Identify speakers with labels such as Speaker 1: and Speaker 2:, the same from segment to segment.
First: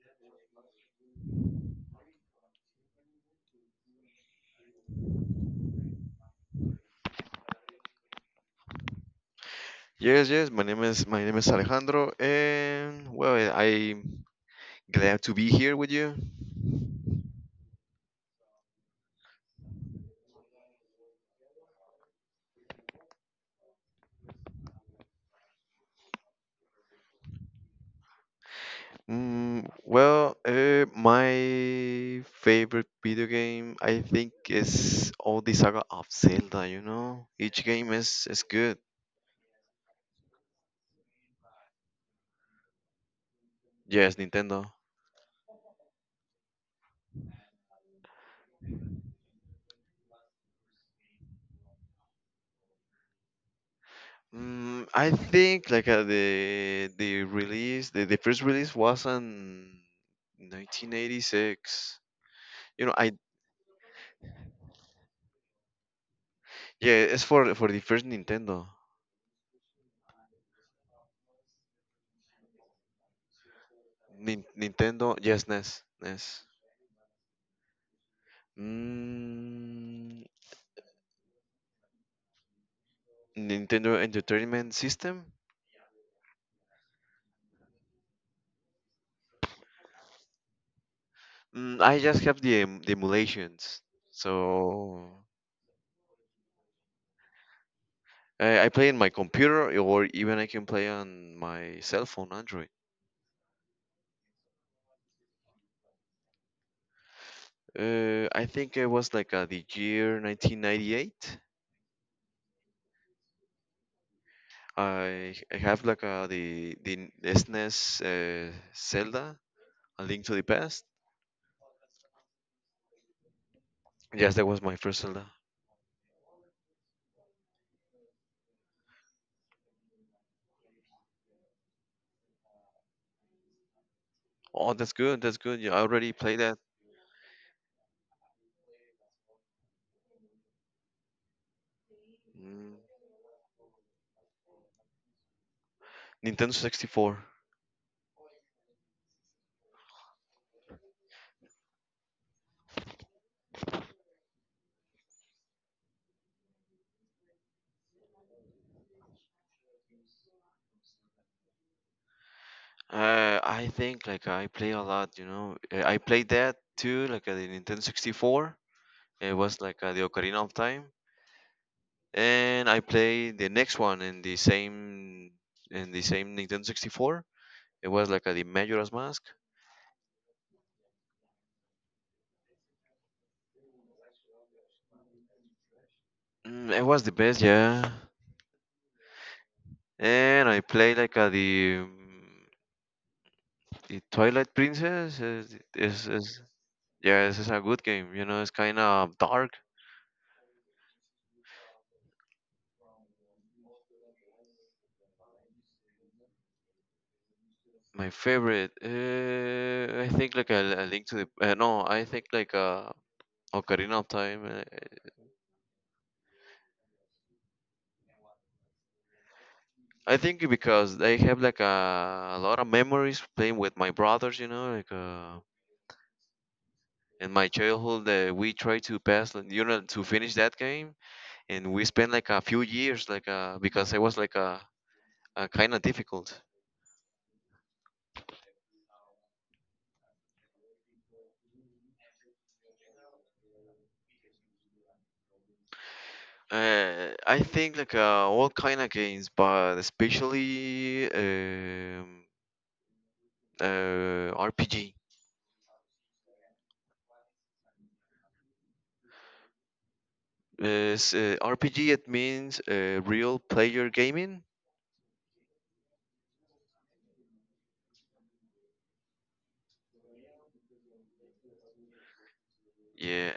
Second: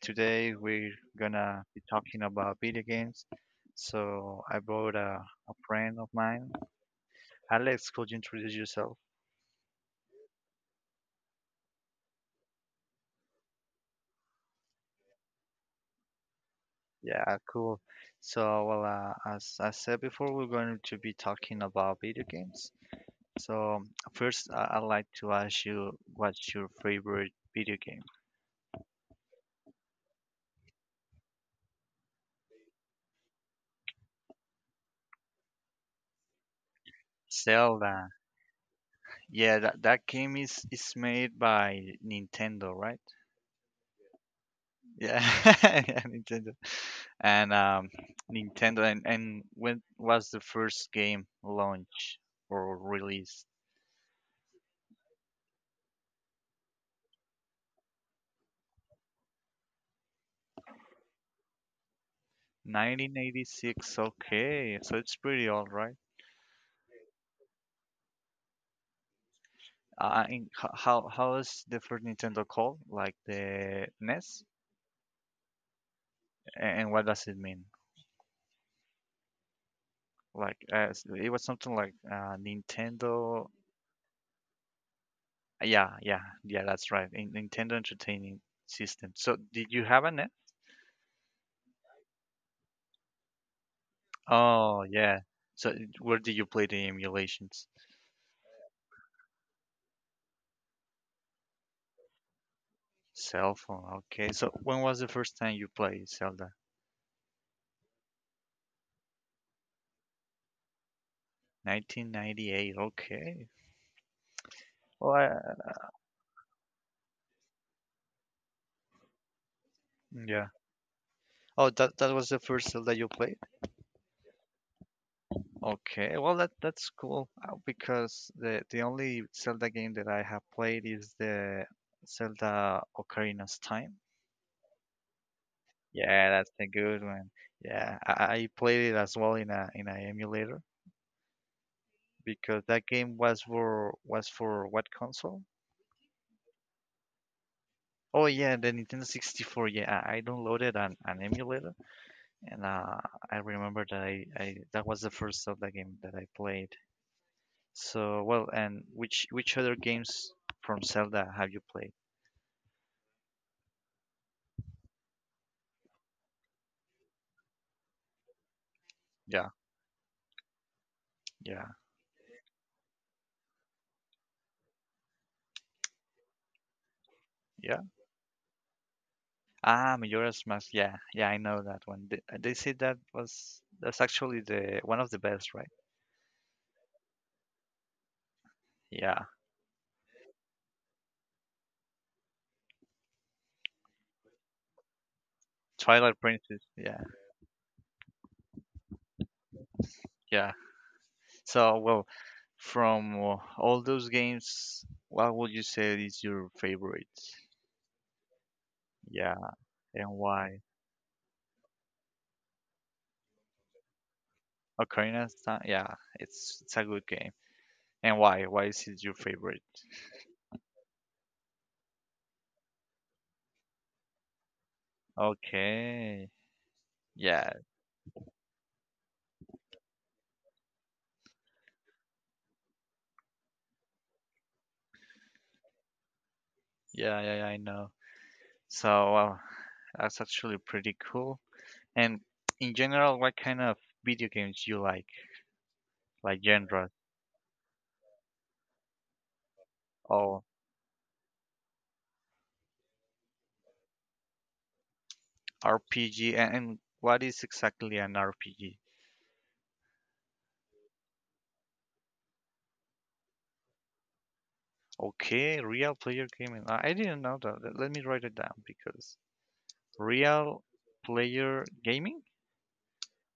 Speaker 1: Today, we're gonna be talking about video games. So, I brought a friend of mine. Alex, could you introduce yourself?
Speaker 2: Yes, yes. My name is Alejandro, and well, I'm glad to be here with you.
Speaker 1: Yeah, cool. So, well, as I said before, we're going to be talking about video games. So, first, I'd like to ask you what's your favorite video game?
Speaker 2: Well, my favorite video game, I think, is all the saga of Zelda. Each game
Speaker 1: Zelda.
Speaker 2: is good.
Speaker 1: Yeah, that game is made by Nintendo, right?
Speaker 2: Yes, Nintendo.
Speaker 1: Yeah, yeah, Nintendo. And Nintendo, and when was the first game launch or released?
Speaker 2: I think like the release, the first release was in 1986. You know, I
Speaker 1: 1986. Okay, so it's pretty old, right?
Speaker 2: Yeah, it's for the first Nintendo.
Speaker 1: How is the first Nintendo called? Like the NES.
Speaker 2: Nintendo, yes, NES, NES.
Speaker 1: And what does it mean?
Speaker 2: Mm,
Speaker 1: Like it was something like Nintendo.
Speaker 2: Nintendo Entertainment System.
Speaker 1: Yeah, yeah, yeah. That's right. Nintendo Entertainment System. So did you have a NES?
Speaker 2: I just have the emulations,
Speaker 1: Oh, yeah.
Speaker 2: so.
Speaker 1: So where did you play the emulations?
Speaker 2: I play in my computer, or even I can play on my cell phone, Android.
Speaker 1: Cell phone. Okay. So when was the first time you played Zelda?
Speaker 2: I think it was like the year 1998.
Speaker 1: 1998. Okay. Well,
Speaker 2: I I have like the SNES Zelda, A Link to the
Speaker 1: yeah.
Speaker 2: Past.
Speaker 1: Oh, that that was the first Zelda you played?
Speaker 2: Yes, that was my first Zelda.
Speaker 1: Okay. Well, that that's cool because the only Zelda game that I have played is the Zelda Ocarina's Time.
Speaker 2: Oh, that's good. That's good. Yeah, I already
Speaker 1: Yeah,
Speaker 2: played
Speaker 1: that's
Speaker 2: that.
Speaker 1: a good one. Yeah, I played it as well in a emulator because
Speaker 2: Mm.
Speaker 1: that game was for what console?
Speaker 2: Nintendo 64.
Speaker 1: Oh yeah, the Nintendo 64. Yeah, I downloaded an emulator, and I remember that I that was the first Zelda game that I played. So well, and which other games from Zelda have you played?
Speaker 2: I think like I play a lot. I played that too, like the Nintendo 64. It
Speaker 1: Yeah,
Speaker 2: was like the Ocarina of Time,
Speaker 1: yeah,
Speaker 2: and I played the next one in the same Nintendo 64.
Speaker 1: yeah.
Speaker 2: It was like the Majora's Mask.
Speaker 1: Ah, Majora's Mask. Yeah, yeah, I know that one. They said that's actually the one of the best, right?
Speaker 2: It was the best, yeah.
Speaker 1: Yeah,
Speaker 2: And I played like the Twilight Princess.
Speaker 1: Twilight
Speaker 2: Is
Speaker 1: Princess. Yeah,
Speaker 2: Yeah, this is a good game. It's kind of dark.
Speaker 1: yeah. So well, from all those games, what would you say is your favorite?
Speaker 2: My favorite,
Speaker 1: Yeah.
Speaker 2: I
Speaker 1: And
Speaker 2: think like
Speaker 1: why?
Speaker 2: a Link to the no, I think like Ocarina of Time.
Speaker 1: Ocarina of Time. Yeah, it's a good game. And why? Why is it your favorite?
Speaker 2: I think because I have like a lot of memories playing with my brothers, like
Speaker 1: Okay.
Speaker 2: in my
Speaker 1: Yeah,
Speaker 2: childhood we try to pass, like, to finish that game, and we spent like a few years, like because it was like a kind of difficult.
Speaker 1: yeah, yeah, yeah, I know. So, wow, that's actually pretty cool. And in general, what kind of video games you like? Like genre
Speaker 2: I think like all kind of games, but
Speaker 1: or
Speaker 2: especially RPG.
Speaker 1: RPG? And what is exactly an RPG?
Speaker 2: Is RPG it means real player gaming?
Speaker 1: Okay, real player gaming. I didn't know that. Let me write it down because real player gaming?
Speaker 2: Yeah.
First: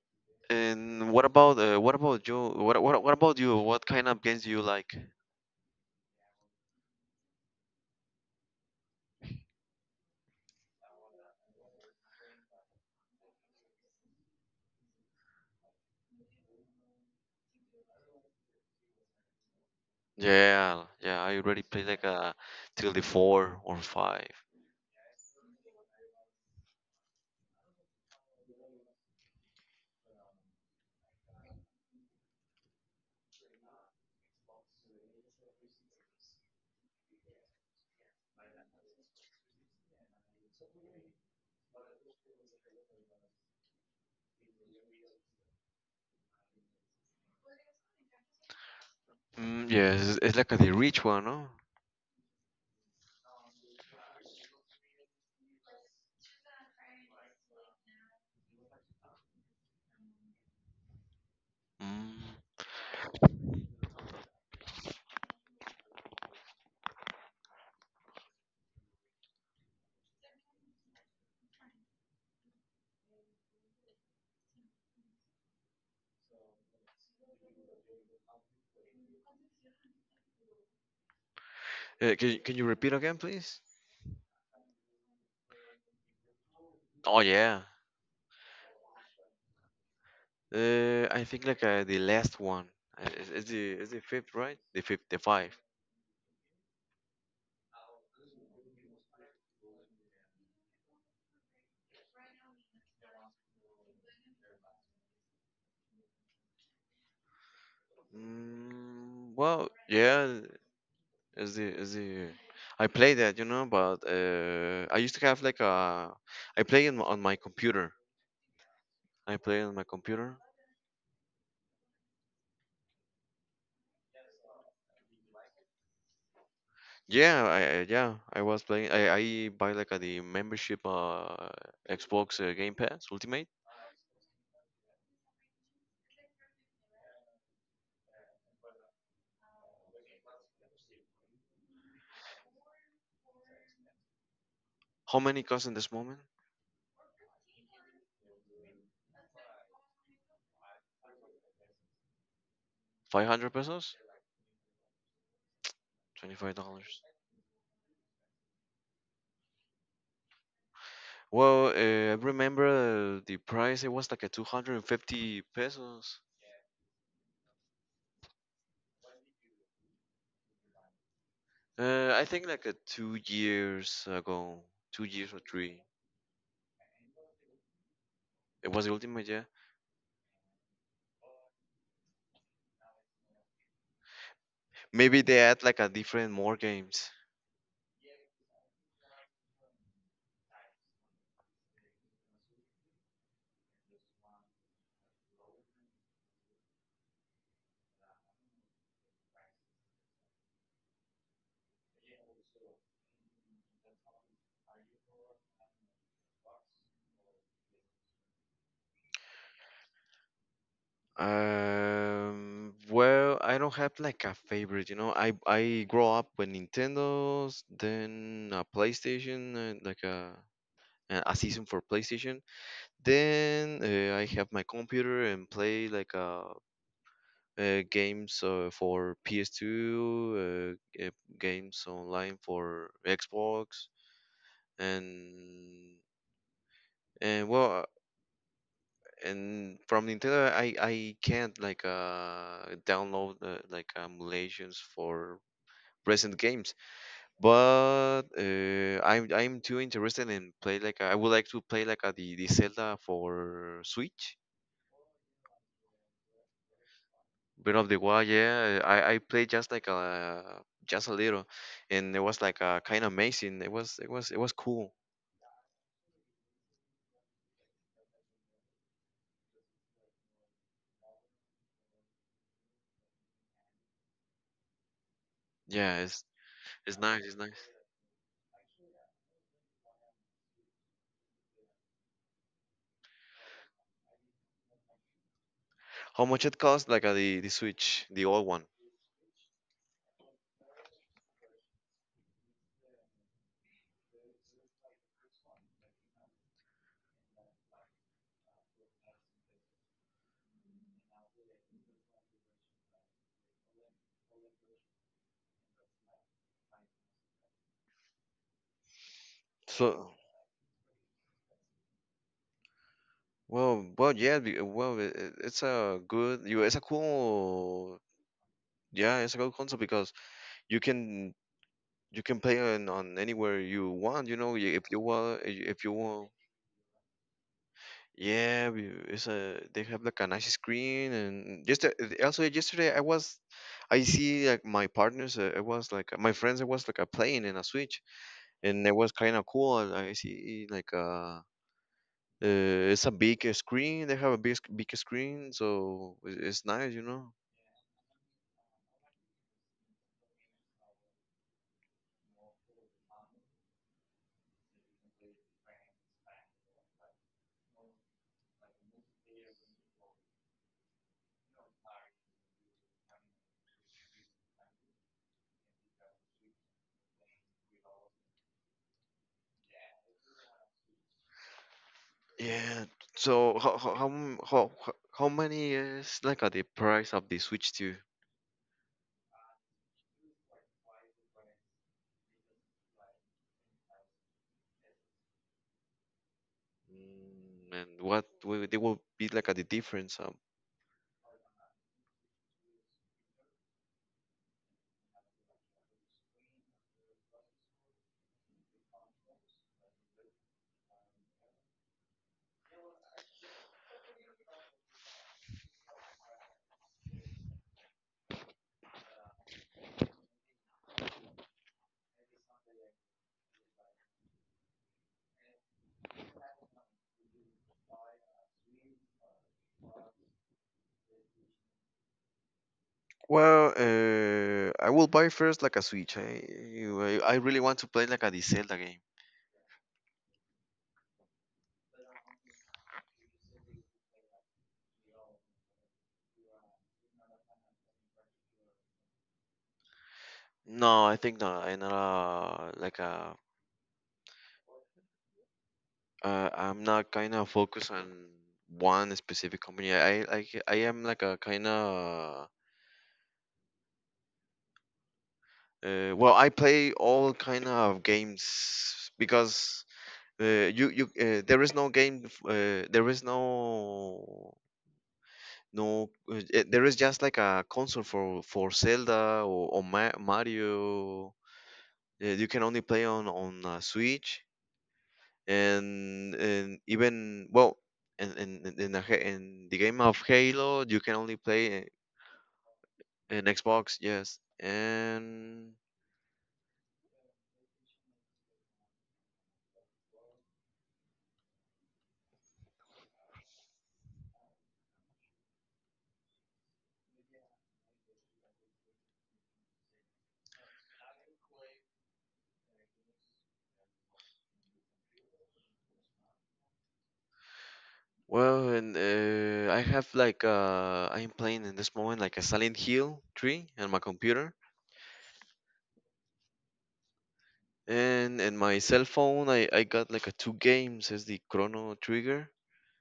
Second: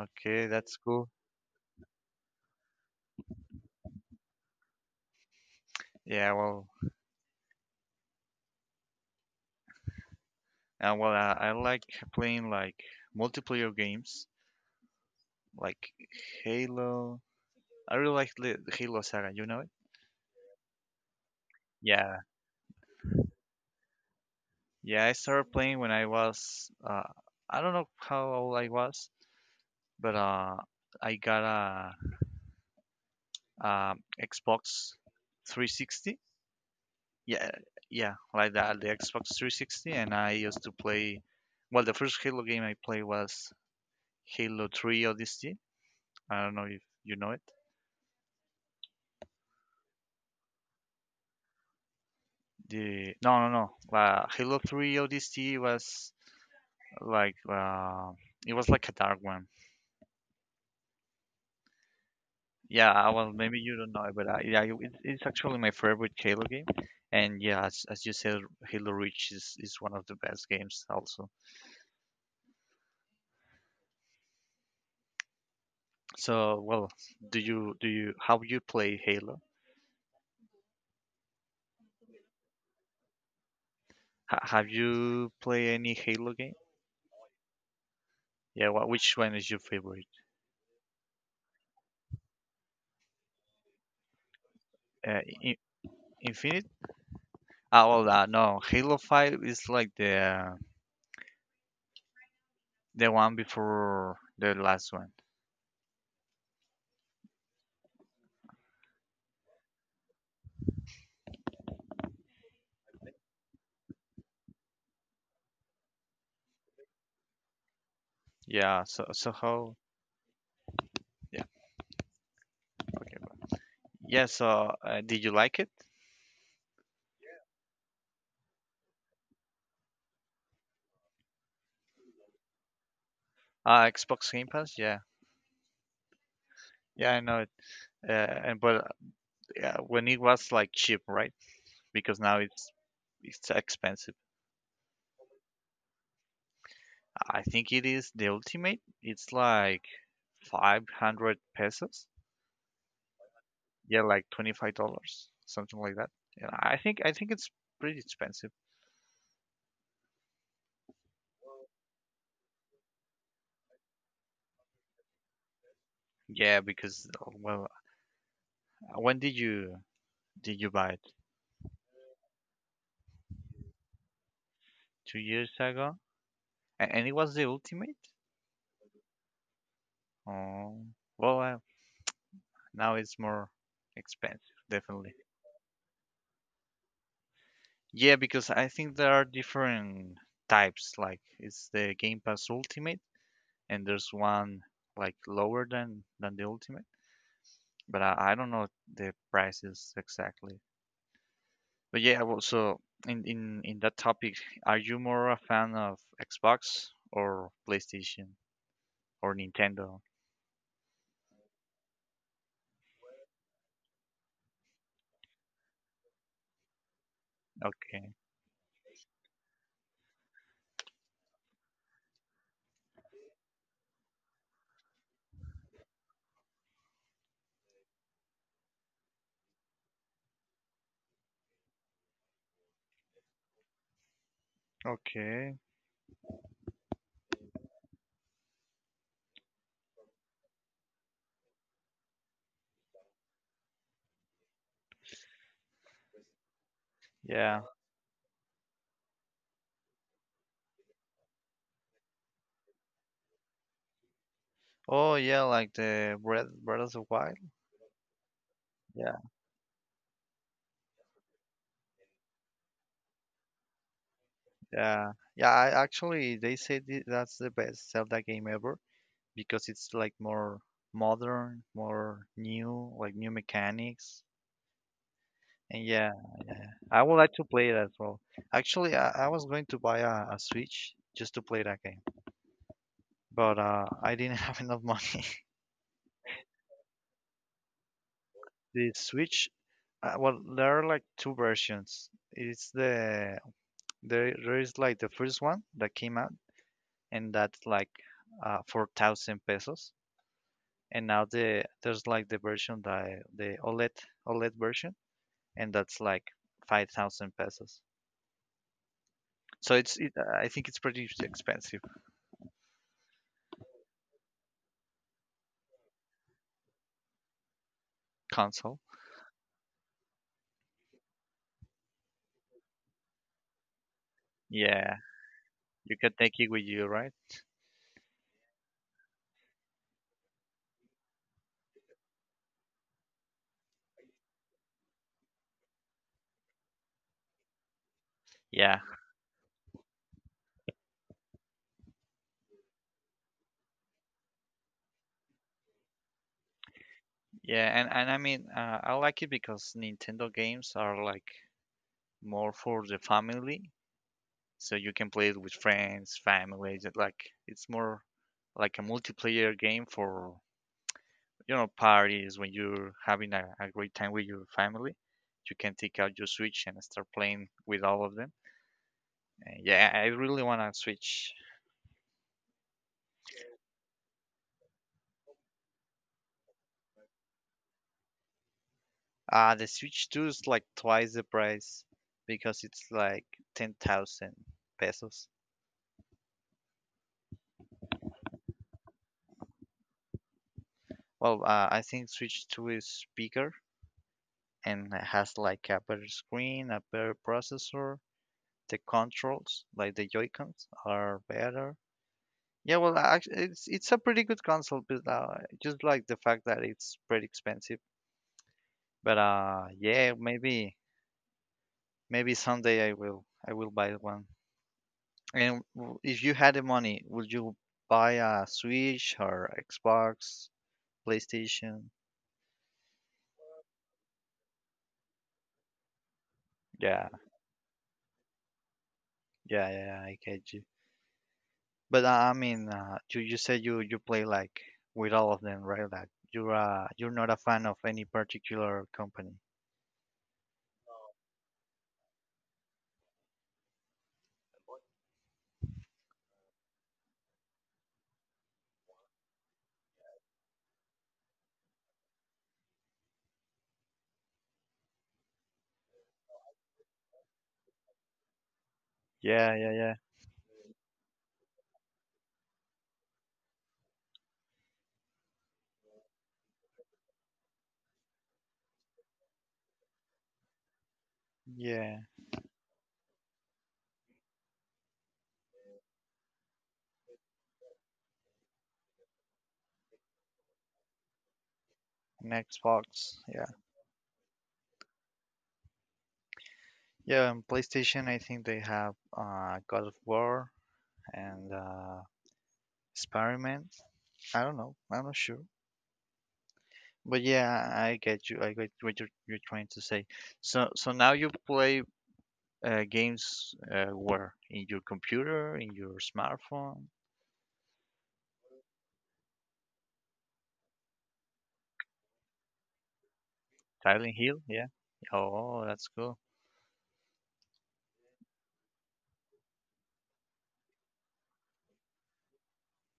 Speaker 1: Okay, that's cool.
Speaker 2: And what about you? What about you? What kind of games do you like?
Speaker 1: Yeah, well, I like playing like multiplayer games, like Halo. I really like the Halo Saga. You know it?
Speaker 2: Yeah, yeah. I already played like
Speaker 1: Yeah,
Speaker 2: a till the four or five.
Speaker 1: yeah. I started playing when I was I don't know how old I was, but I got a Xbox 360. Yeah, yeah, like that, the Xbox 360, and I used to play. Well, the first Halo game I played was Halo 3 Odyssey. I don't know if you know it.
Speaker 2: Yes, it's like a the rich one, no?
Speaker 1: The No, no, no. La Halo 3 ODST was like it was like a dark one.
Speaker 2: Mm.
Speaker 1: Yeah, well, maybe you don't know, but yeah, it's actually my favorite Halo game. And yeah, as you said, Halo Reach is one of the best games also. So, well, do you how you play Halo?
Speaker 2: Can you repeat again, please?
Speaker 1: Ha have you play any Halo game?
Speaker 2: Oh yeah.
Speaker 1: Yeah, what which one is your favorite?
Speaker 2: I think like the last one. It's the fifth, right? The fifth, the five.
Speaker 1: I Infinite? Ah, well, no, Halo 5 is like the one before the last one.
Speaker 2: Mm, well, yeah. Is the I play that, but I used to have like a I play in, on my computer.
Speaker 1: Yeah, so
Speaker 2: I play on
Speaker 1: how?
Speaker 2: my computer.
Speaker 1: Yeah, okay. Yeah, so did you like it?
Speaker 2: Yeah, yeah, I was playing. I buy like a, the membership Xbox Game Pass Ultimate.
Speaker 1: Xbox Game Pass? Yeah. Yeah, I know it. Uh, and but yeah, when it was like cheap, right? Because now it's expensive.
Speaker 2: How many cost in this moment?
Speaker 1: I think it is the ultimate. It's like 500 pesos.
Speaker 2: 500 pesos?
Speaker 1: Yeah, like $25, something like that. Yeah.
Speaker 2: $25.
Speaker 1: I think it's pretty expensive.
Speaker 2: Well, I remember the price it was like a 250 pesos.
Speaker 1: Yeah, because well, when did you buy it?
Speaker 2: I think like a 2 years ago, 2
Speaker 1: Two
Speaker 2: years or
Speaker 1: years
Speaker 2: 3.
Speaker 1: ago? And it was the ultimate?
Speaker 2: It was the Ultimate, yeah.
Speaker 1: Oh, well, now it's more expensive, definitely.
Speaker 2: Maybe they add like a different more games.
Speaker 1: Yeah, because I think there are different types. Like it's the Game Pass Ultimate, and there's one like lower than the Ultimate. But I don't know the prices exactly. But yeah, well, so in that topic, are you more a fan of Xbox or PlayStation or Nintendo?
Speaker 2: Well, I don't have like a favorite. I grow up with Nintendo's,
Speaker 1: Okay,
Speaker 2: then a PlayStation, and like a season for PlayStation. Then I have my computer and play like games for PS2, eh, games online for Xbox,
Speaker 1: okay,
Speaker 2: and and well and from Nintendo, I can't like download like emulations for recent games.
Speaker 1: yeah.
Speaker 2: But I'm too interested in play like I would like to play like the Zelda for Switch.
Speaker 1: Oh yeah, like the Breath of the Wild.
Speaker 2: Breath of the Wild, yeah. I
Speaker 1: Yeah,
Speaker 2: I played just like a just a little, and it was like kind of amazing. It was cool.
Speaker 1: yeah, yeah. I actually they say that's the best Zelda game ever because it's like more modern, more new, like new mechanics. And
Speaker 2: Yeah,
Speaker 1: yeah,
Speaker 2: it's
Speaker 1: yeah.
Speaker 2: it's
Speaker 1: I would
Speaker 2: nice,
Speaker 1: like
Speaker 2: it's
Speaker 1: to
Speaker 2: nice.
Speaker 1: play it as well. Actually, I was going to buy a Switch just to play that game, but I didn't have enough money.
Speaker 2: How much it cost like the Switch, the old one?
Speaker 1: The Switch, well, there are like two versions. It's the There there is like the first one that came out and that's like 4,000 pesos. And now the there's like the version that the OLED version, and that's like 5,000 pesos. So
Speaker 2: So.
Speaker 1: I think it's pretty expensive
Speaker 2: Well, well, yeah, well, it's a good, you, it's a cool.
Speaker 1: console.
Speaker 2: Yeah, it's a good console because you can you can play on anywhere you want, if
Speaker 1: Yeah,
Speaker 2: you want, if you
Speaker 1: you can
Speaker 2: want,
Speaker 1: take it with you, right?
Speaker 2: yeah, we- it's a they have like a nice screen and just also yesterday I see like my partners, I was like my friends, I was like a playing in a Switch
Speaker 1: Yeah,
Speaker 2: and it was kind of cool. I see like. It's a big screen. They have a big, big screen, so it's nice.
Speaker 1: yeah, and I mean I like it because Nintendo games are like more for the family, so you can play it with friends, families. Like it's more like a multiplayer game for you know, parties, when you're having a great time with your family, you can take out your Switch and start playing with all of them. And yeah, I really want a Switch.
Speaker 2: Yeah. So how m- how many is like the price of the Switch 2?
Speaker 1: The Switch 2 is like twice the price because it's like 10,000 pesos.
Speaker 2: And what will they will be like the difference?
Speaker 1: Well, I think Switch 2 is bigger and has like a better screen, a better processor. The controls, like the Joy-Cons, are better. Yeah, well, actually, it's a pretty good console, but just like the fact that it's pretty expensive. But yeah, maybe maybe someday I will buy one. And if you had the money, would you buy a Switch or Xbox, PlayStation?
Speaker 2: Well, I will buy first like a Switch.
Speaker 1: Yeah,
Speaker 2: I really want to play like a the Zelda game.
Speaker 1: yeah, yeah, yeah, I get you. But I mean, you said you play like with all of them, right? Like you're not a fan of any particular company.
Speaker 2: No, I think not. I'm not like a. I'm not kind of focused on one specific company. I am like a kind of well, I play all kind of games
Speaker 1: Yeah, yeah,
Speaker 2: because.
Speaker 1: yeah.
Speaker 2: You there is no game. There is no. There is just like a console for Zelda or Mario.
Speaker 1: Yeah,
Speaker 2: You can only play on Switch and even well, in the game of Halo, you can only play
Speaker 1: an Xbox.
Speaker 2: in
Speaker 1: Yeah.
Speaker 2: Xbox. Yes, and
Speaker 1: Yeah, on PlayStation, I think they have God of War and Experiment. I don't know. I'm not sure. But yeah, I get you. I get what you're trying to say. So, so now you play games where? In your computer, in your smartphone,
Speaker 2: well, and I have like I'm playing in this moment like a Silent Hill 3 on my
Speaker 1: Silent Hill.
Speaker 2: computer.
Speaker 1: Yeah. Oh, that's cool.
Speaker 2: And in my cell phone, I got like a two games. It's the Chrono Trigger.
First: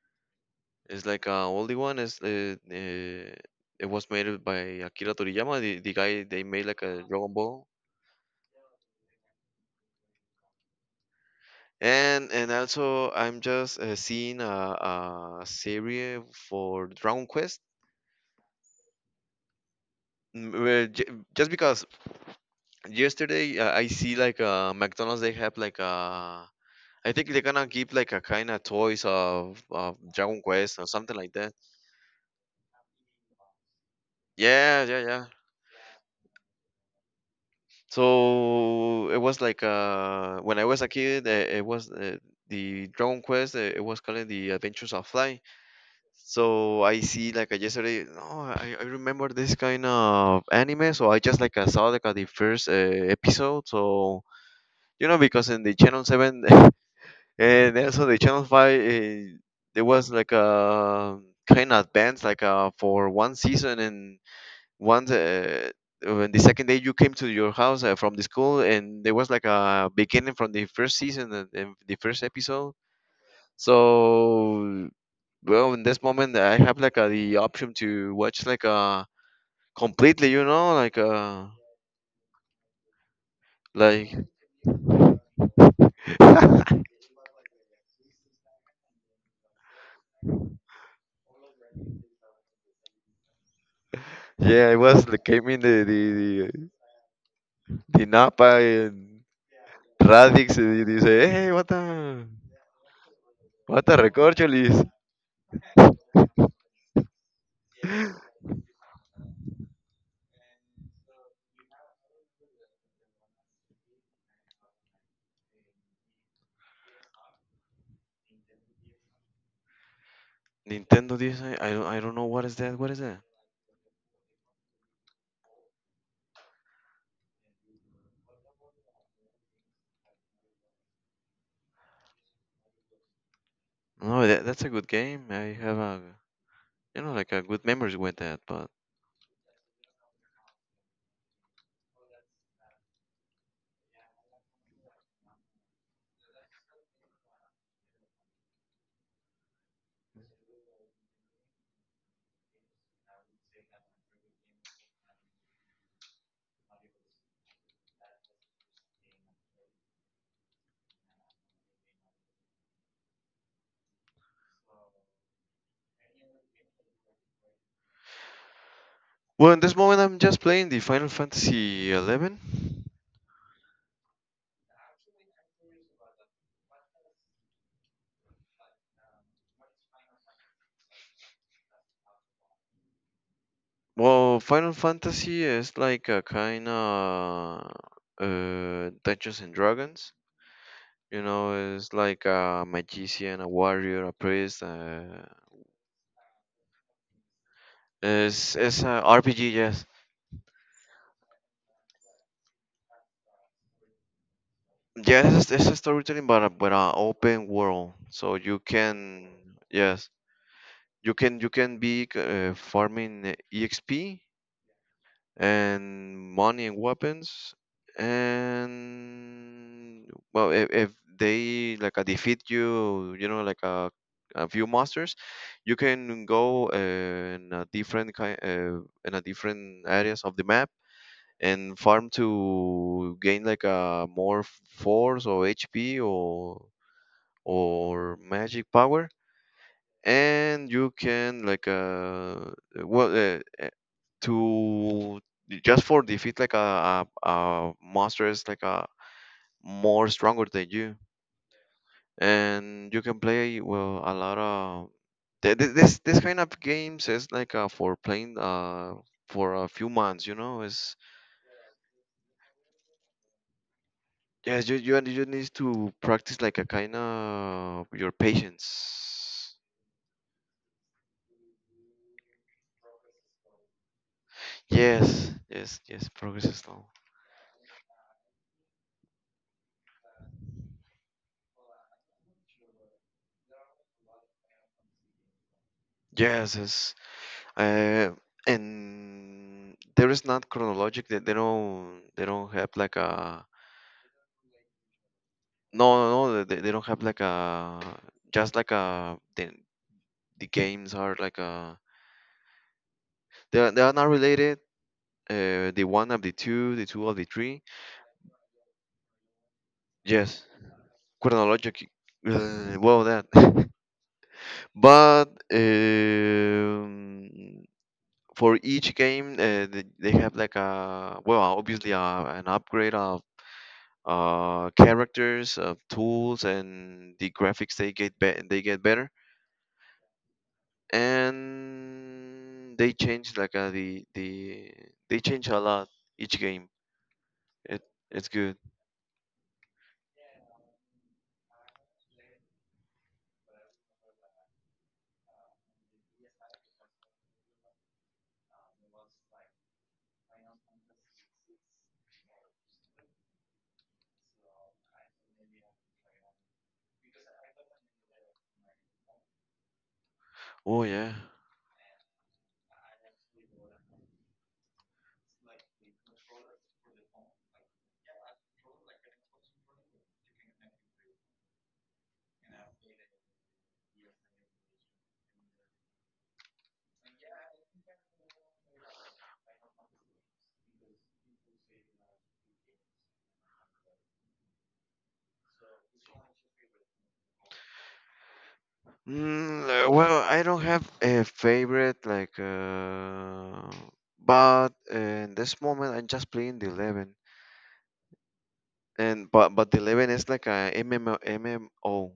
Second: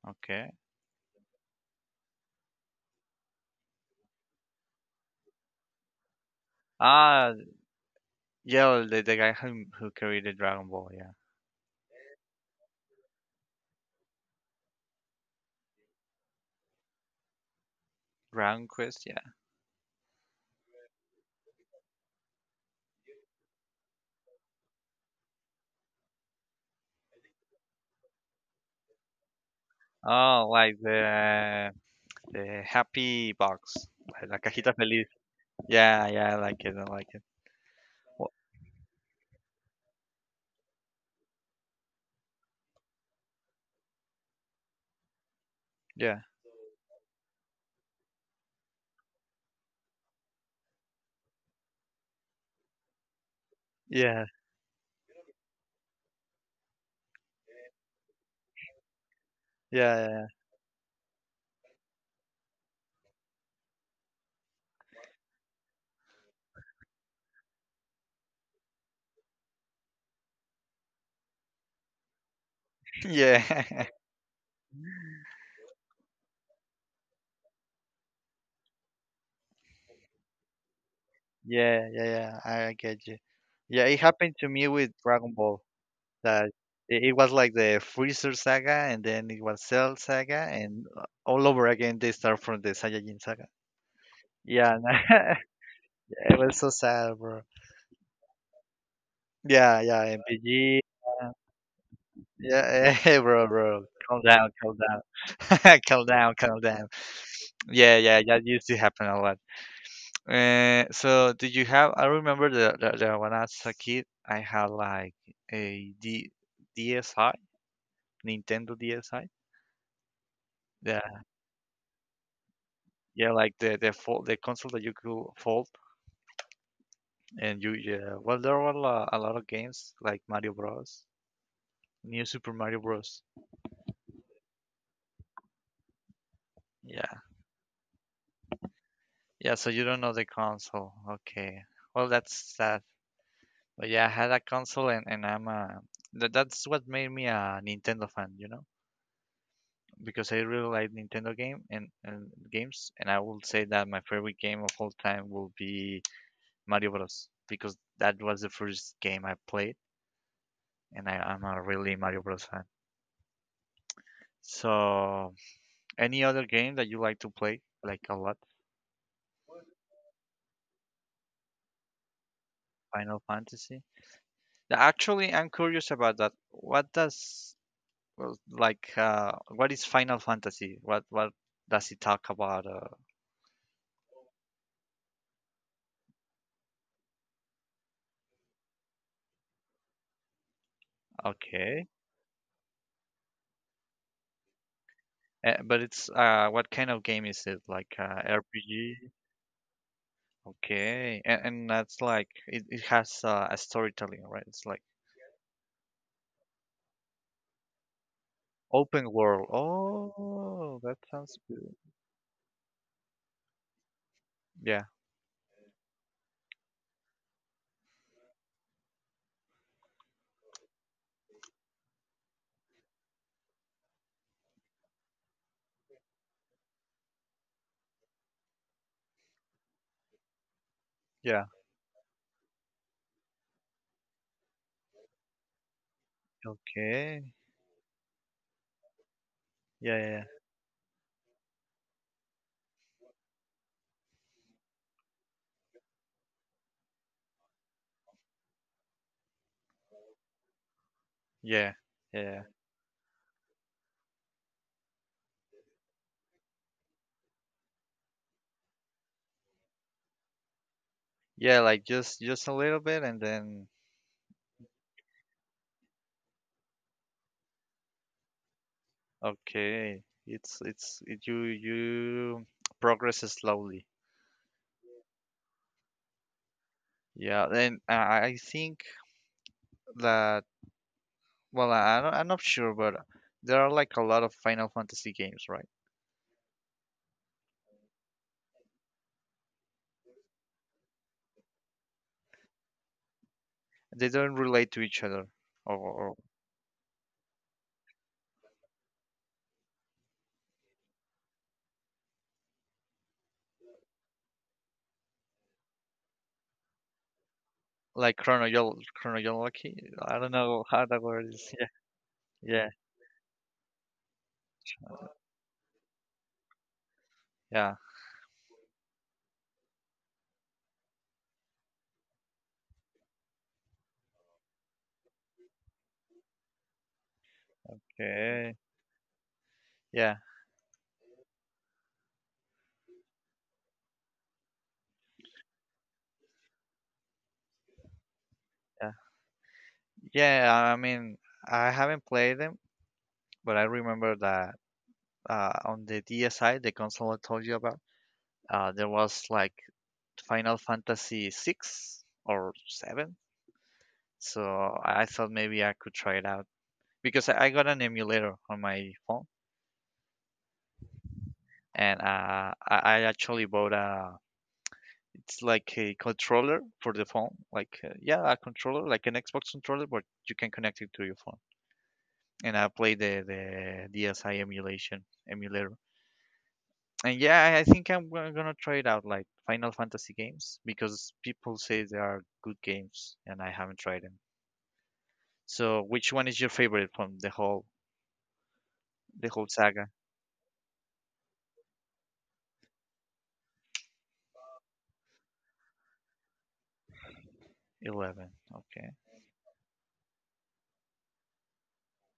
Speaker 1: Okay.
Speaker 2: It's like a oldie one. It was made by Akira Toriyama, the guy they made like a Dragon
Speaker 1: Ah,
Speaker 2: Ball.
Speaker 1: yeah, the guy who carried the Dragon Ball. Yeah.
Speaker 2: And also I'm just seeing a series for Dragon Quest.
Speaker 1: Dragon Quest. Yeah.
Speaker 2: Where j just because yesterday I see like McDonald's they have like a. I think they're gonna give like a kind of toys of Dragon
Speaker 1: Oh, like
Speaker 2: Quest or something like that.
Speaker 1: the happy box. Like La cajita
Speaker 2: Yeah, yeah,
Speaker 1: feliz.
Speaker 2: yeah.
Speaker 1: Yeah, yeah, I like it. I like it. Wha
Speaker 2: So it was like when I was a kid, it was the Dragon Quest. It was called the Adventures of Fly.
Speaker 1: yeah,
Speaker 2: So I see like yesterday. No, I remember this kind of anime. So I just like I saw like the first episode.
Speaker 1: yeah,
Speaker 2: So, because in the Channel 7 and also the Channel 5, there was
Speaker 1: yeah,
Speaker 2: like a kind of advance like for one season and once, when the second day you came to your house from the school, and there was like a beginning from the first season and the first episode.
Speaker 1: yeah, yeah,
Speaker 2: So, well, in this moment, I have like the option to watch like completely,
Speaker 1: yeah, yeah, yeah. I get you. Yeah, it
Speaker 2: like
Speaker 1: happened to me with Dragon Ball that it was like the Freezer saga, and then it was Cell saga, and all over again they start from the Saiyajin saga.
Speaker 2: yeah,
Speaker 1: Yeah,
Speaker 2: it was like came in
Speaker 1: it was so sad, bro.
Speaker 2: the Napa and
Speaker 1: Yeah, yeah,
Speaker 2: Radix
Speaker 1: MPG.
Speaker 2: y dice,
Speaker 1: uh,
Speaker 2: hey, what a
Speaker 1: Yeah, hey, bro, bro,
Speaker 2: what a
Speaker 1: calm
Speaker 2: recorcholis.
Speaker 1: down, calm down, calm down. Yeah, yeah, that used to happen a lot. So do you have? I remember that when I was a kid, I had like a D DSi, Nintendo DSi. Yeah,
Speaker 2: Nintendo Disney. I don't. I don't know what is that. What is that?
Speaker 1: yeah, like the fold, the console that you could fold, and you yeah. Well, there were a lot of games like Mario Bros, New Super Mario Bros.
Speaker 2: No, that's a good game. I have a,
Speaker 1: Yeah,
Speaker 2: like a good memories with that. But
Speaker 1: yeah. So you don't know the console? Okay. Well, that's sad. But yeah, I had a console, and I'm a. That, that's what made me a Nintendo fan, you know. Because I really like Nintendo game and games, and I will say that my favorite game of all time will be Mario Bros., because that was the first game I played, and I'm a really Mario Bros. Fan. So, any other game that you like to play, like a lot?
Speaker 2: well, in this moment, I'm just playing the Final Fantasy 11.
Speaker 1: Final Fantasy? Actually, I'm curious about that. What does well, like what is Final Fantasy? What does it talk about?
Speaker 2: Well, Final Fantasy is like a kind of Dungeons and Dragons.
Speaker 1: Okay.
Speaker 2: It's like a magician, a warrior, a priest. Uh,
Speaker 1: But it's what kind of game is it? Like
Speaker 2: it's it's a
Speaker 1: RPG?
Speaker 2: RPG, yes.
Speaker 1: Okay, and that's like it has a storytelling, right? It's like
Speaker 2: Yes, yeah, it's a storytelling, but a open world, so you
Speaker 1: open
Speaker 2: can.
Speaker 1: world.
Speaker 2: Yes,
Speaker 1: Oh, that
Speaker 2: You
Speaker 1: sounds
Speaker 2: can you
Speaker 1: good.
Speaker 2: can be farming EXP
Speaker 1: Yeah,
Speaker 2: and money and weapons and well if they like defeat you, you know like a few monsters you can go in a different kind in a different areas of the map
Speaker 1: yeah.
Speaker 2: and farm to gain like a more force or HP or
Speaker 1: Okay.
Speaker 2: or magic power
Speaker 1: Yeah, yeah,
Speaker 2: and you can like well to just for defeat like a monster is like a more stronger than you
Speaker 1: yeah, yeah, yeah.
Speaker 2: and you can play well a lot of this kind of games is like for playing for a few months, is.
Speaker 1: Yeah, like just a little bit, and then
Speaker 2: Yes, you need to practice like a kind of your patience.
Speaker 1: okay, you you progress slowly.
Speaker 2: Yes, yes, yes, progress is slow.
Speaker 1: Yeah, then I think that well, I don't, I'm not sure, but there are like a lot of Final Fantasy games, right?
Speaker 2: Yes, yes. Uh, and there is not chronologic. They don't. They don't have like a.
Speaker 1: They don't relate to each other
Speaker 2: No,
Speaker 1: or
Speaker 2: no, no. They don't have like a. Just like a. The games are like a. They are not related. The one of the two of the three.
Speaker 1: like chronological chronology. I don't
Speaker 2: Yes,
Speaker 1: know how that word is. Yeah,
Speaker 2: chronologic.
Speaker 1: yeah,
Speaker 2: Well, that. But um,
Speaker 1: yeah.
Speaker 2: for each game, they have like a well, obviously an upgrade characters, tools, and the graphics they get
Speaker 1: Okay.
Speaker 2: they get better,
Speaker 1: Yeah,
Speaker 2: and they change like they change a lot each game. It it's good.
Speaker 1: yeah, yeah. I mean, I haven't played them, but I remember that on the DSi, the console I told you about, there was like Final Fantasy 6 or 7. So I thought maybe I could try it out because I got an emulator on my phone,
Speaker 2: Oh yeah.
Speaker 1: and I actually bought a It's like a controller for the phone, like yeah, a controller, like an Xbox controller, but you can connect it to your phone. And I play the DSi emulation emulator. And yeah, I think I'm gonna try it out, like Final Fantasy games, because people say they are good games, and I haven't tried them. So, which one is your favorite from the whole saga?
Speaker 2: Well, I don't have a favorite like, but in this moment I'm just playing the 11,
Speaker 1: 11. Okay.
Speaker 2: and but the 11 is like a MMO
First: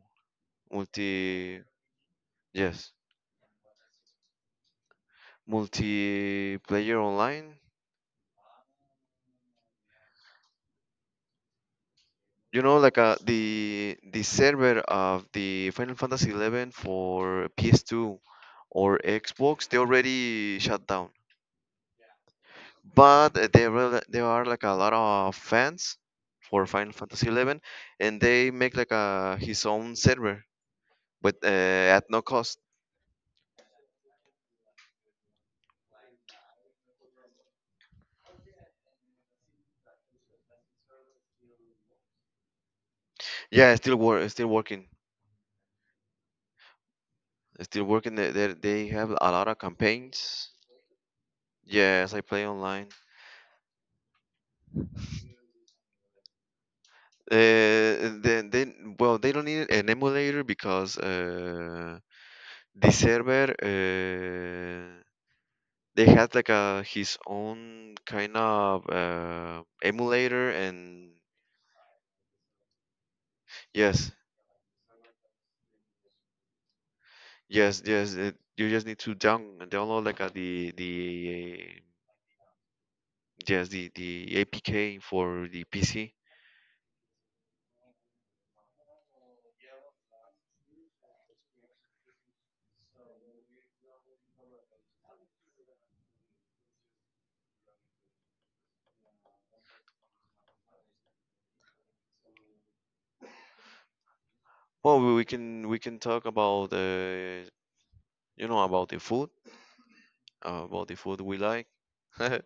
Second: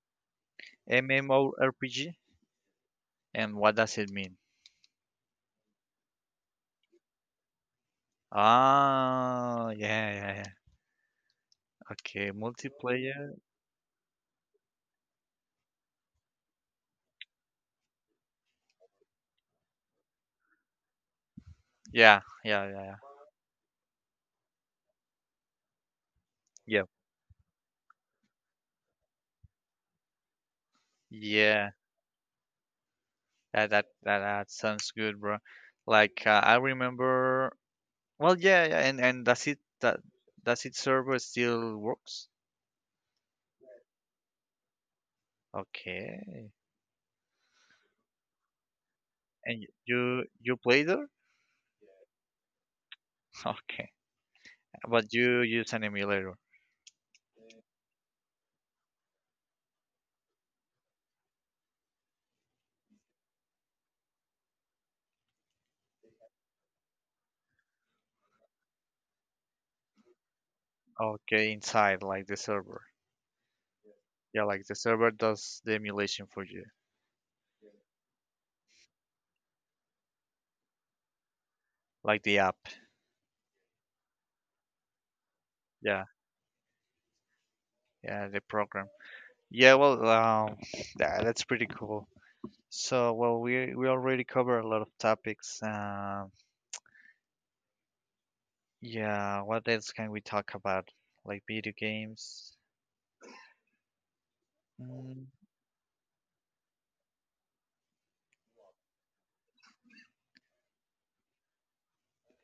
Speaker 2: multi.
Speaker 1: MMORPG?
Speaker 2: Yes,
Speaker 1: And what does it mean?
Speaker 2: multiplayer online.
Speaker 1: Ah, yeah, yeah, yeah. Okay,
Speaker 2: You know like
Speaker 1: multiplayer.
Speaker 2: the server of the Final Fantasy 11 for PS2 or Xbox, they already shut down.
Speaker 1: Yeah, yeah, yeah, yeah.
Speaker 2: But there are like a lot of fans for
Speaker 1: Yeah.
Speaker 2: Final Fantasy 11, and they make like a his own server, but
Speaker 1: Yeah,
Speaker 2: at no cost.
Speaker 1: that sounds good, bro. Like I remember. Well, yeah, yeah, and does it that does it server still works?
Speaker 2: Yeah, it's still working.
Speaker 1: Okay.
Speaker 2: It's still working. They have a lot of
Speaker 1: And y- you
Speaker 2: campaigns.
Speaker 1: you play there?
Speaker 2: Yes, I play online.
Speaker 1: Okay. But you use an emulator.
Speaker 2: They Well, they don't need an emulator, because the server, they had like a his own kind of emulator, and
Speaker 1: Okay, inside like the server.
Speaker 2: yes,
Speaker 1: Yeah, like the server does the emulation for you,
Speaker 2: yes, yes. You just need to download like the
Speaker 1: like the app.
Speaker 2: yes, the APK for the
Speaker 1: Yeah,
Speaker 2: PC.
Speaker 1: yeah, the program. Yeah, well, that's pretty cool. So, well, we already covered a lot of topics. Yeah, what else can we talk about? Like video games?
Speaker 2: Well, we
Speaker 1: Mm,
Speaker 2: can, we can talk about, you know, about the food, about the food we like. May-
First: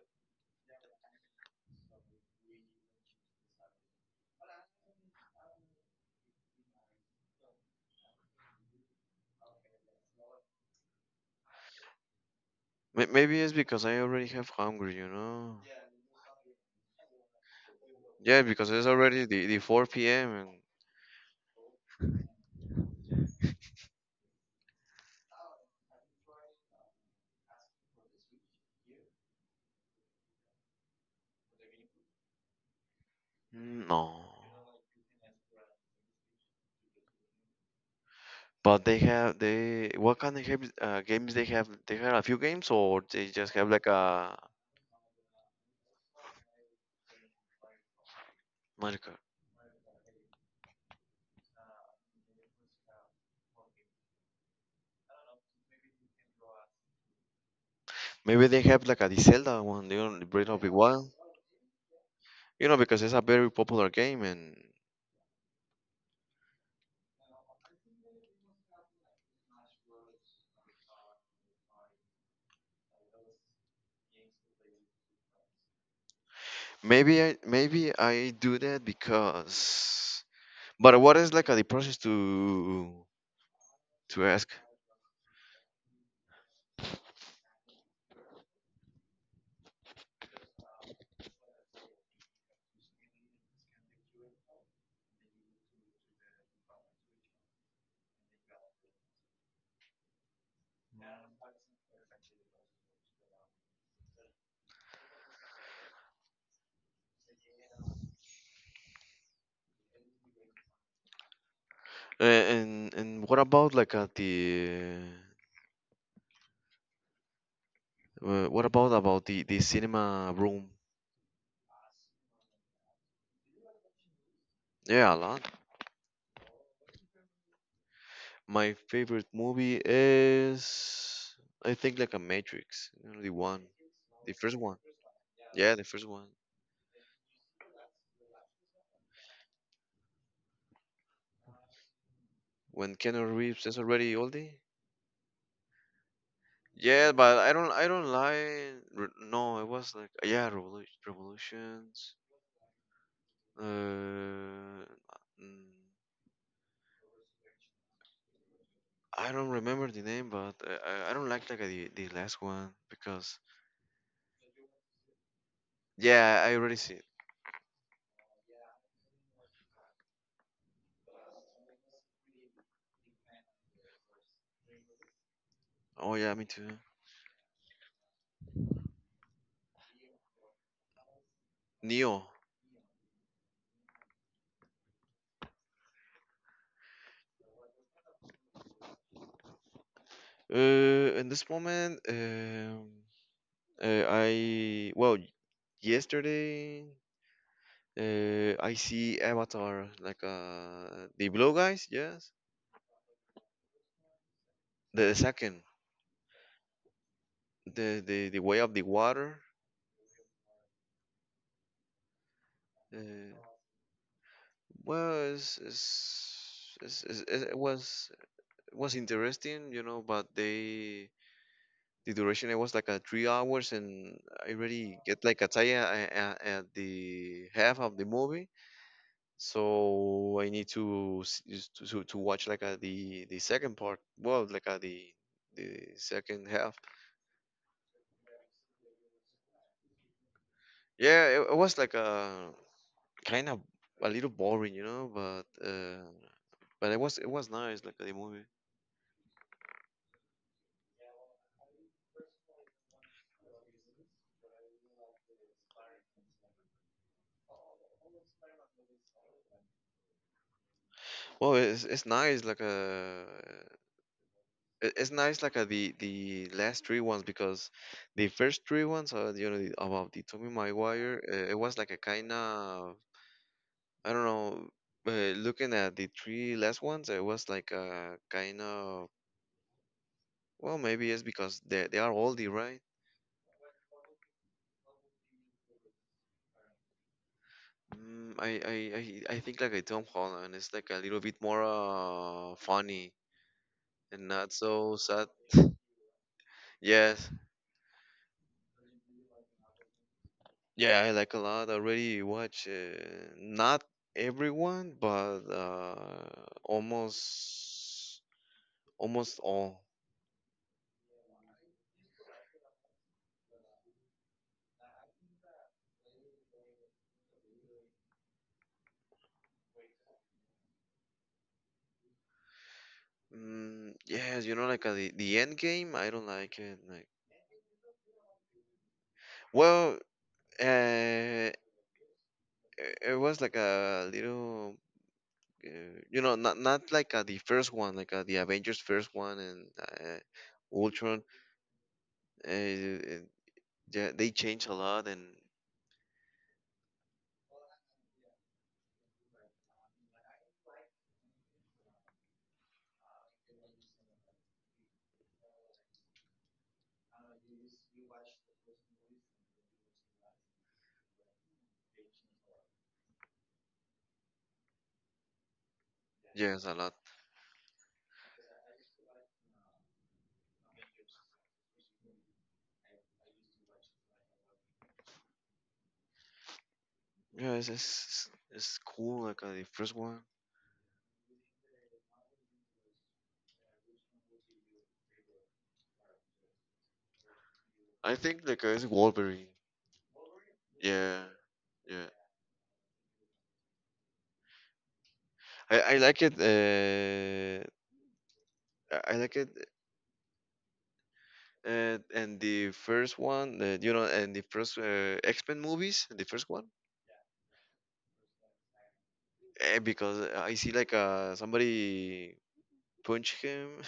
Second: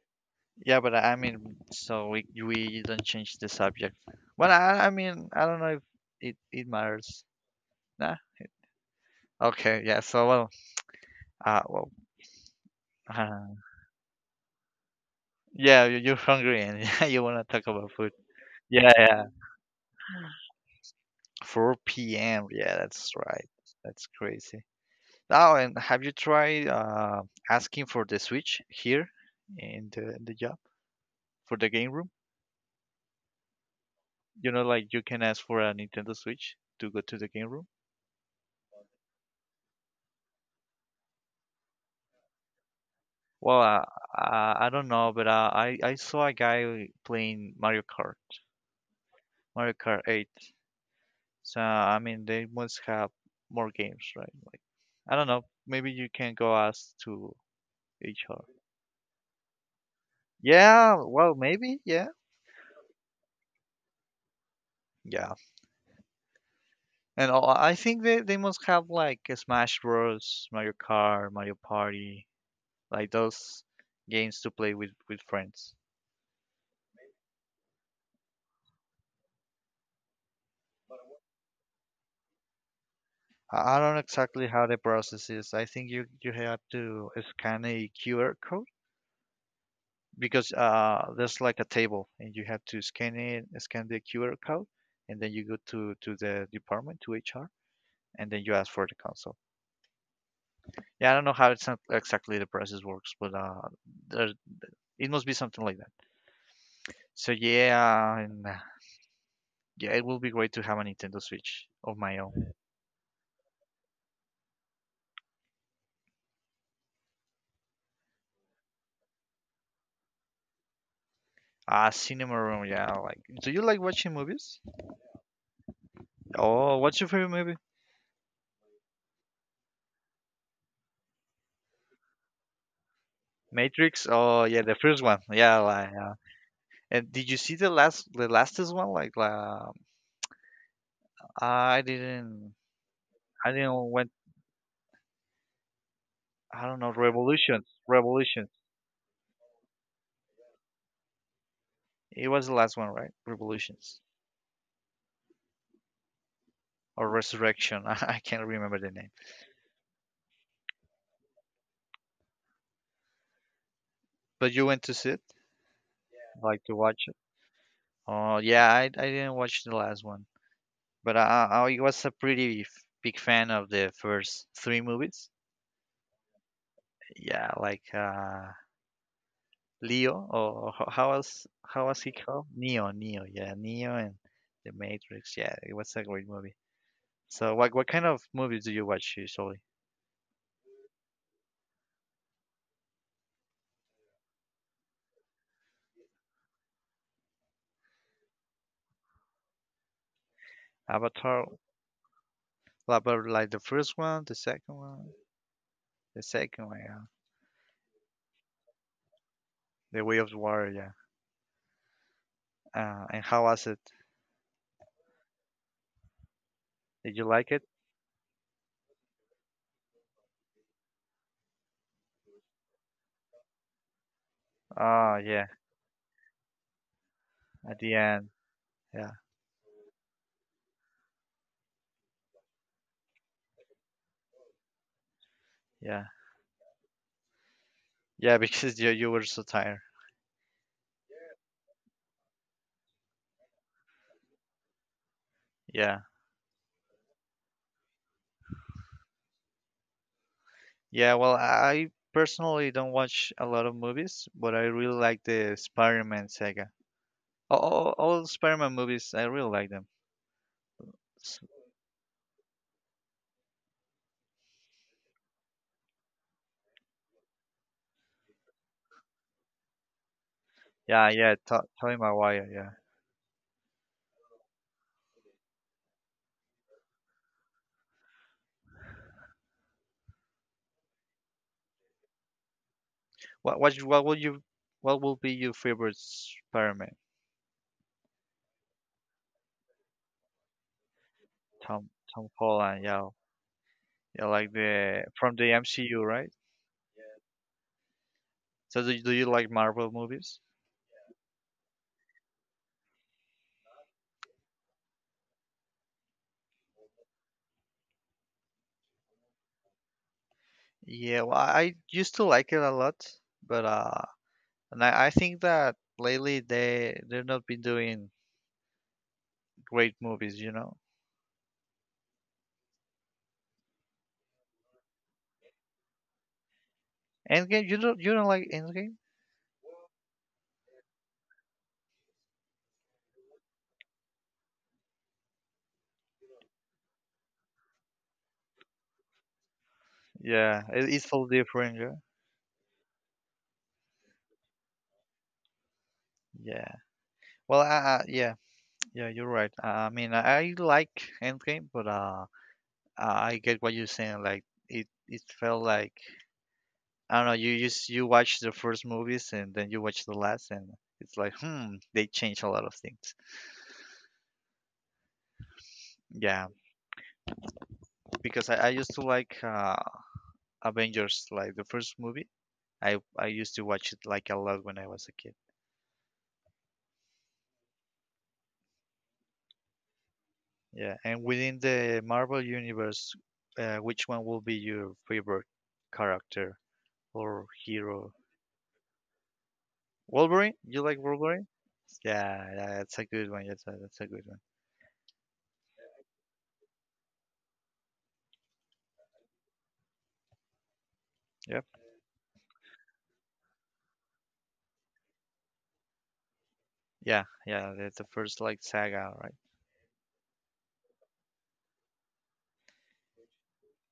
Speaker 1: yeah, but I mean, so we don't change the subject. Well, I mean, I don't know if it matters. Nah. Okay. Yeah. So, well, uh, well,
Speaker 2: maybe it's
Speaker 1: uh,
Speaker 2: because I already have hungry, you know.
Speaker 1: yeah, you're hungry and you wanna talk about food.
Speaker 2: Yeah, because it's
Speaker 1: Yeah, yeah.
Speaker 2: already the 4 p.m.
Speaker 1: 4 p.m. Yeah, that's right. That's crazy. Oh, and have you tried asking for the Switch here in the job for the game room?
Speaker 2: No.
Speaker 1: You know, like you can ask for a Nintendo Switch to go to the game room.
Speaker 2: But they have, they, what kind of games, games they have? They have a few games, or they just
Speaker 1: Well,
Speaker 2: have like a
Speaker 1: I don't know, but I saw a guy playing
Speaker 2: Mario?
Speaker 1: Mario Kart 8. So I mean, they must have more games, right? Like I don't know, maybe you can go ask to HR.
Speaker 2: Maybe they have like a the Zelda one. You know, Breath of the
Speaker 1: Yeah,
Speaker 2: Wild.
Speaker 1: well, maybe, yeah,
Speaker 2: You know, because it's a very popular game, and
Speaker 1: yeah. And all, I think they must have like a Smash Bros, Mario Kart, Mario Party, like those games to play with friends.
Speaker 2: maybe I do that, because. But what is like a, the process
Speaker 1: I don't know
Speaker 2: to
Speaker 1: exactly
Speaker 2: ask?
Speaker 1: how the process is. I think you have to scan a QR code because there's like a table and you have to scan the QR code, and then you go to the department to HR and then you ask for the console. Yeah, I don't know how it's not exactly the process works, but there, it must be something like that. So yeah, and yeah, it would be great to have a Nintendo Switch of my own.
Speaker 2: And what about like at the what about the cinema room?
Speaker 1: Ah, cinema room. Yeah, like. Do you like watching movies?
Speaker 2: Yeah, a lot.
Speaker 1: Oh, what's your favorite movie?
Speaker 2: My favorite movie is, I think, like a Matrix, you know, the one,
Speaker 1: Matrix.
Speaker 2: the
Speaker 1: Oh,
Speaker 2: first
Speaker 1: yeah, the
Speaker 2: one.
Speaker 1: first one. Yeah,
Speaker 2: Yeah, the
Speaker 1: like.
Speaker 2: first one.
Speaker 1: And did you see the lastest one? Like, la I didn't.
Speaker 2: When Keanu
Speaker 1: I
Speaker 2: Reeves is
Speaker 1: didn't went.
Speaker 2: already oldie.
Speaker 1: I don't know.
Speaker 2: Yeah, but
Speaker 1: Revolutions.
Speaker 2: I don't
Speaker 1: Revolutions.
Speaker 2: lie. Re- no, it was like, yeah, Revolu- Revolutions.
Speaker 1: It was the last one, right? Revolutions
Speaker 2: Uh, mm,
Speaker 1: or Resurrection. I can't remember the name.
Speaker 2: I don't remember the name, but I don't like the last one because
Speaker 1: But you went to see it,
Speaker 2: yeah, I
Speaker 1: like to
Speaker 2: already see
Speaker 1: watch
Speaker 2: it.
Speaker 1: it. Oh yeah, I didn't watch the last one. But I was a pretty big fan of the first three movies.
Speaker 2: Oh yeah, me too.
Speaker 1: Yeah, like Leo or how was he
Speaker 2: Neo.
Speaker 1: called? Yeah, Neo and The Matrix. Yeah, it was a great movie. So what kind of movies do you watch usually?
Speaker 2: In this moment, I, well, yesterday, I see Avatar, like uh, the
Speaker 1: Avatar,
Speaker 2: blue guys. Yes,
Speaker 1: like but like the first one,
Speaker 2: the second,
Speaker 1: the second one, yeah.
Speaker 2: the way of the water.
Speaker 1: The Way of the Water, yeah.
Speaker 2: uh,
Speaker 1: And how was it?
Speaker 2: well,
Speaker 1: Did you like
Speaker 2: it
Speaker 1: it?
Speaker 2: was, it was interesting, you know, but they, the duration, it was like a 3 hours, and I already
Speaker 1: Oh
Speaker 2: get like
Speaker 1: yeah,
Speaker 2: a tired a- at the
Speaker 1: at
Speaker 2: half
Speaker 1: the
Speaker 2: of the
Speaker 1: end,
Speaker 2: movie.
Speaker 1: yeah,
Speaker 2: So I need to s- is to watch like the second part. Well, like the
Speaker 1: yeah,
Speaker 2: second half.
Speaker 1: yeah, because you were so tired.
Speaker 2: Yeah, it was like a kind of a little boring, you know,
Speaker 1: Yeah.
Speaker 2: but it was nice like the movie.
Speaker 1: Yeah, well, I personally don't watch a lot of movies, but I really like the Spider-Man saga. All Spider-Man movies, I really like them. S-
Speaker 2: Well, it's nice like it- it's nice like the last three ones, because the first three ones, you know, the, about the Tommy
Speaker 1: Yeah,
Speaker 2: Maguire,
Speaker 1: yeah,
Speaker 2: it
Speaker 1: To
Speaker 2: was like a
Speaker 1: Tobey
Speaker 2: kind
Speaker 1: Maguire, yeah.
Speaker 2: of, I don't know. Looking at the three last ones, it was like a kind of, well, maybe it's because they are oldie, right?
Speaker 1: What will be your favorite Spider-Man?
Speaker 2: I think like a Tom Holland. It's like a little bit more
Speaker 1: Tom Holland, yeah.
Speaker 2: funny
Speaker 1: Yeah,
Speaker 2: and not
Speaker 1: like
Speaker 2: so
Speaker 1: the
Speaker 2: sad.
Speaker 1: from the MCU, right?
Speaker 2: Yes,
Speaker 1: Do you like Marvel movies?
Speaker 2: yeah, I like a lot. I already watch, not everyone, but almost all.
Speaker 1: Yeah, well, I used to like it a lot, but I think that lately they've not been doing great movies, you know.
Speaker 2: Yes, you know, like the end game. I don't like it. Like,
Speaker 1: Endgame, you don't like Endgame?
Speaker 2: well, it was like a little, uh, you know, not, not like the first one, like the Avengers first one, and
Speaker 1: Yeah, it, it's all
Speaker 2: Ultron.
Speaker 1: different. Yeah,
Speaker 2: Uh, uh, yeah, they changed a lot, and
Speaker 1: yeah. Well, yeah, yeah. You're right. I mean, I like Endgame, but I get what you're saying. Like it felt like I don't know. You watch the first movies and then you watch the last, and it's like, hmm, they change a lot of things. Yeah,
Speaker 2: yes, a lot.
Speaker 1: because I used to like Avengers, like the first movie. I used to watch it like a lot when I was a kid.
Speaker 2: Yeah, it's cool. Like the first one,
Speaker 1: Yeah, and within the Marvel universe, which one will be your favorite character or hero?
Speaker 2: I think, like it's Wolverine.
Speaker 1: Wolverine? You like
Speaker 2: Yeah,
Speaker 1: Wolverine?
Speaker 2: yeah.
Speaker 1: Yeah, yeah, that's a good one. That's a good one.
Speaker 2: I like it. I like it.
Speaker 1: Yep.
Speaker 2: And the first one, you know, and the first X Men movies, the first one.
Speaker 1: Yeah, yeah, that's the first like saga,
Speaker 2: Because I see like uh, somebody punch him,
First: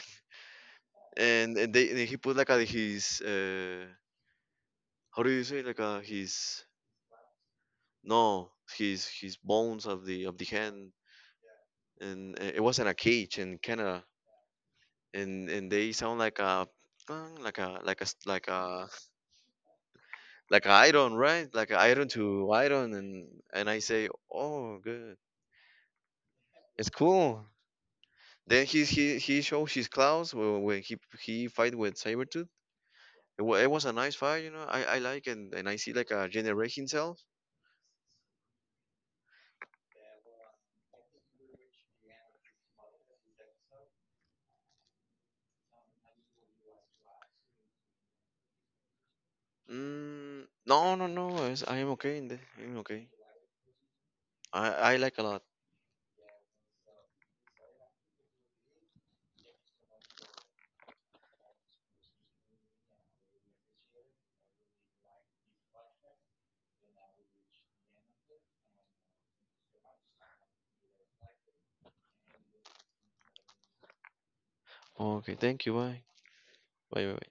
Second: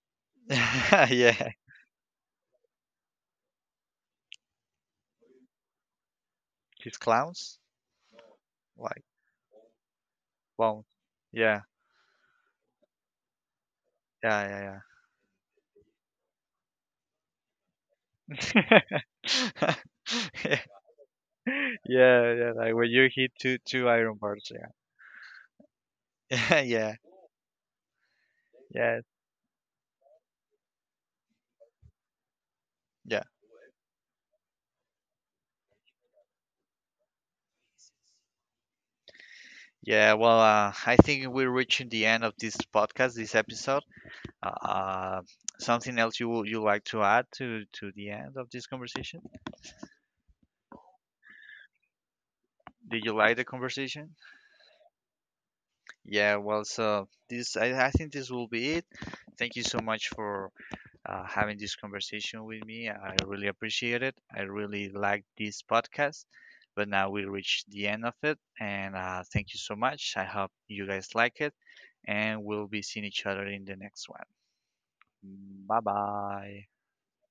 Speaker 1: right? Yeah,
Speaker 2: and he put like his how do you say like his,
Speaker 1: his clowns,
Speaker 2: no,
Speaker 1: like
Speaker 2: his, his bones of the
Speaker 1: clowns.
Speaker 2: hand,
Speaker 1: Yeah,
Speaker 2: and it was in a cage in Canada,
Speaker 1: yeah,
Speaker 2: and they sound like a clang, like a like
Speaker 1: yeah, yeah. Yeah,
Speaker 2: like a iron, right, like a iron
Speaker 1: yeah,
Speaker 2: to
Speaker 1: yeah, like when
Speaker 2: iron.
Speaker 1: you
Speaker 2: And
Speaker 1: hit
Speaker 2: I
Speaker 1: two
Speaker 2: say,
Speaker 1: iron bars,
Speaker 2: oh, good,
Speaker 1: yeah.
Speaker 2: it's
Speaker 1: Yeah,
Speaker 2: cool. Then
Speaker 1: yeah,
Speaker 2: he shows his claws wh- when he fight with Sabretooth.
Speaker 1: yeah.
Speaker 2: It was a nice fight, you know. I like, and I see like a generate himself.
Speaker 1: Yeah, well, I think we're reaching the end of this podcast, this episode. Uh, something else you like to add to the end of this conversation?
Speaker 2: No, no, no. I am okay. In the, I'm
Speaker 1: Did
Speaker 2: okay.
Speaker 1: you like the conversation?
Speaker 2: I like a lot.
Speaker 1: Yeah, well, so this I think this will be it. Thank you so much for having this conversation with me. I really appreciate it. I really like this podcast. But now we reach the end of it, and thank you so much. I hope you guys like it, and we'll be seeing each other in the next one.
Speaker 2: Okay, thank you.
Speaker 1: Bye
Speaker 2: Bye.
Speaker 1: bye.
Speaker 2: Bye. Bye. Bye.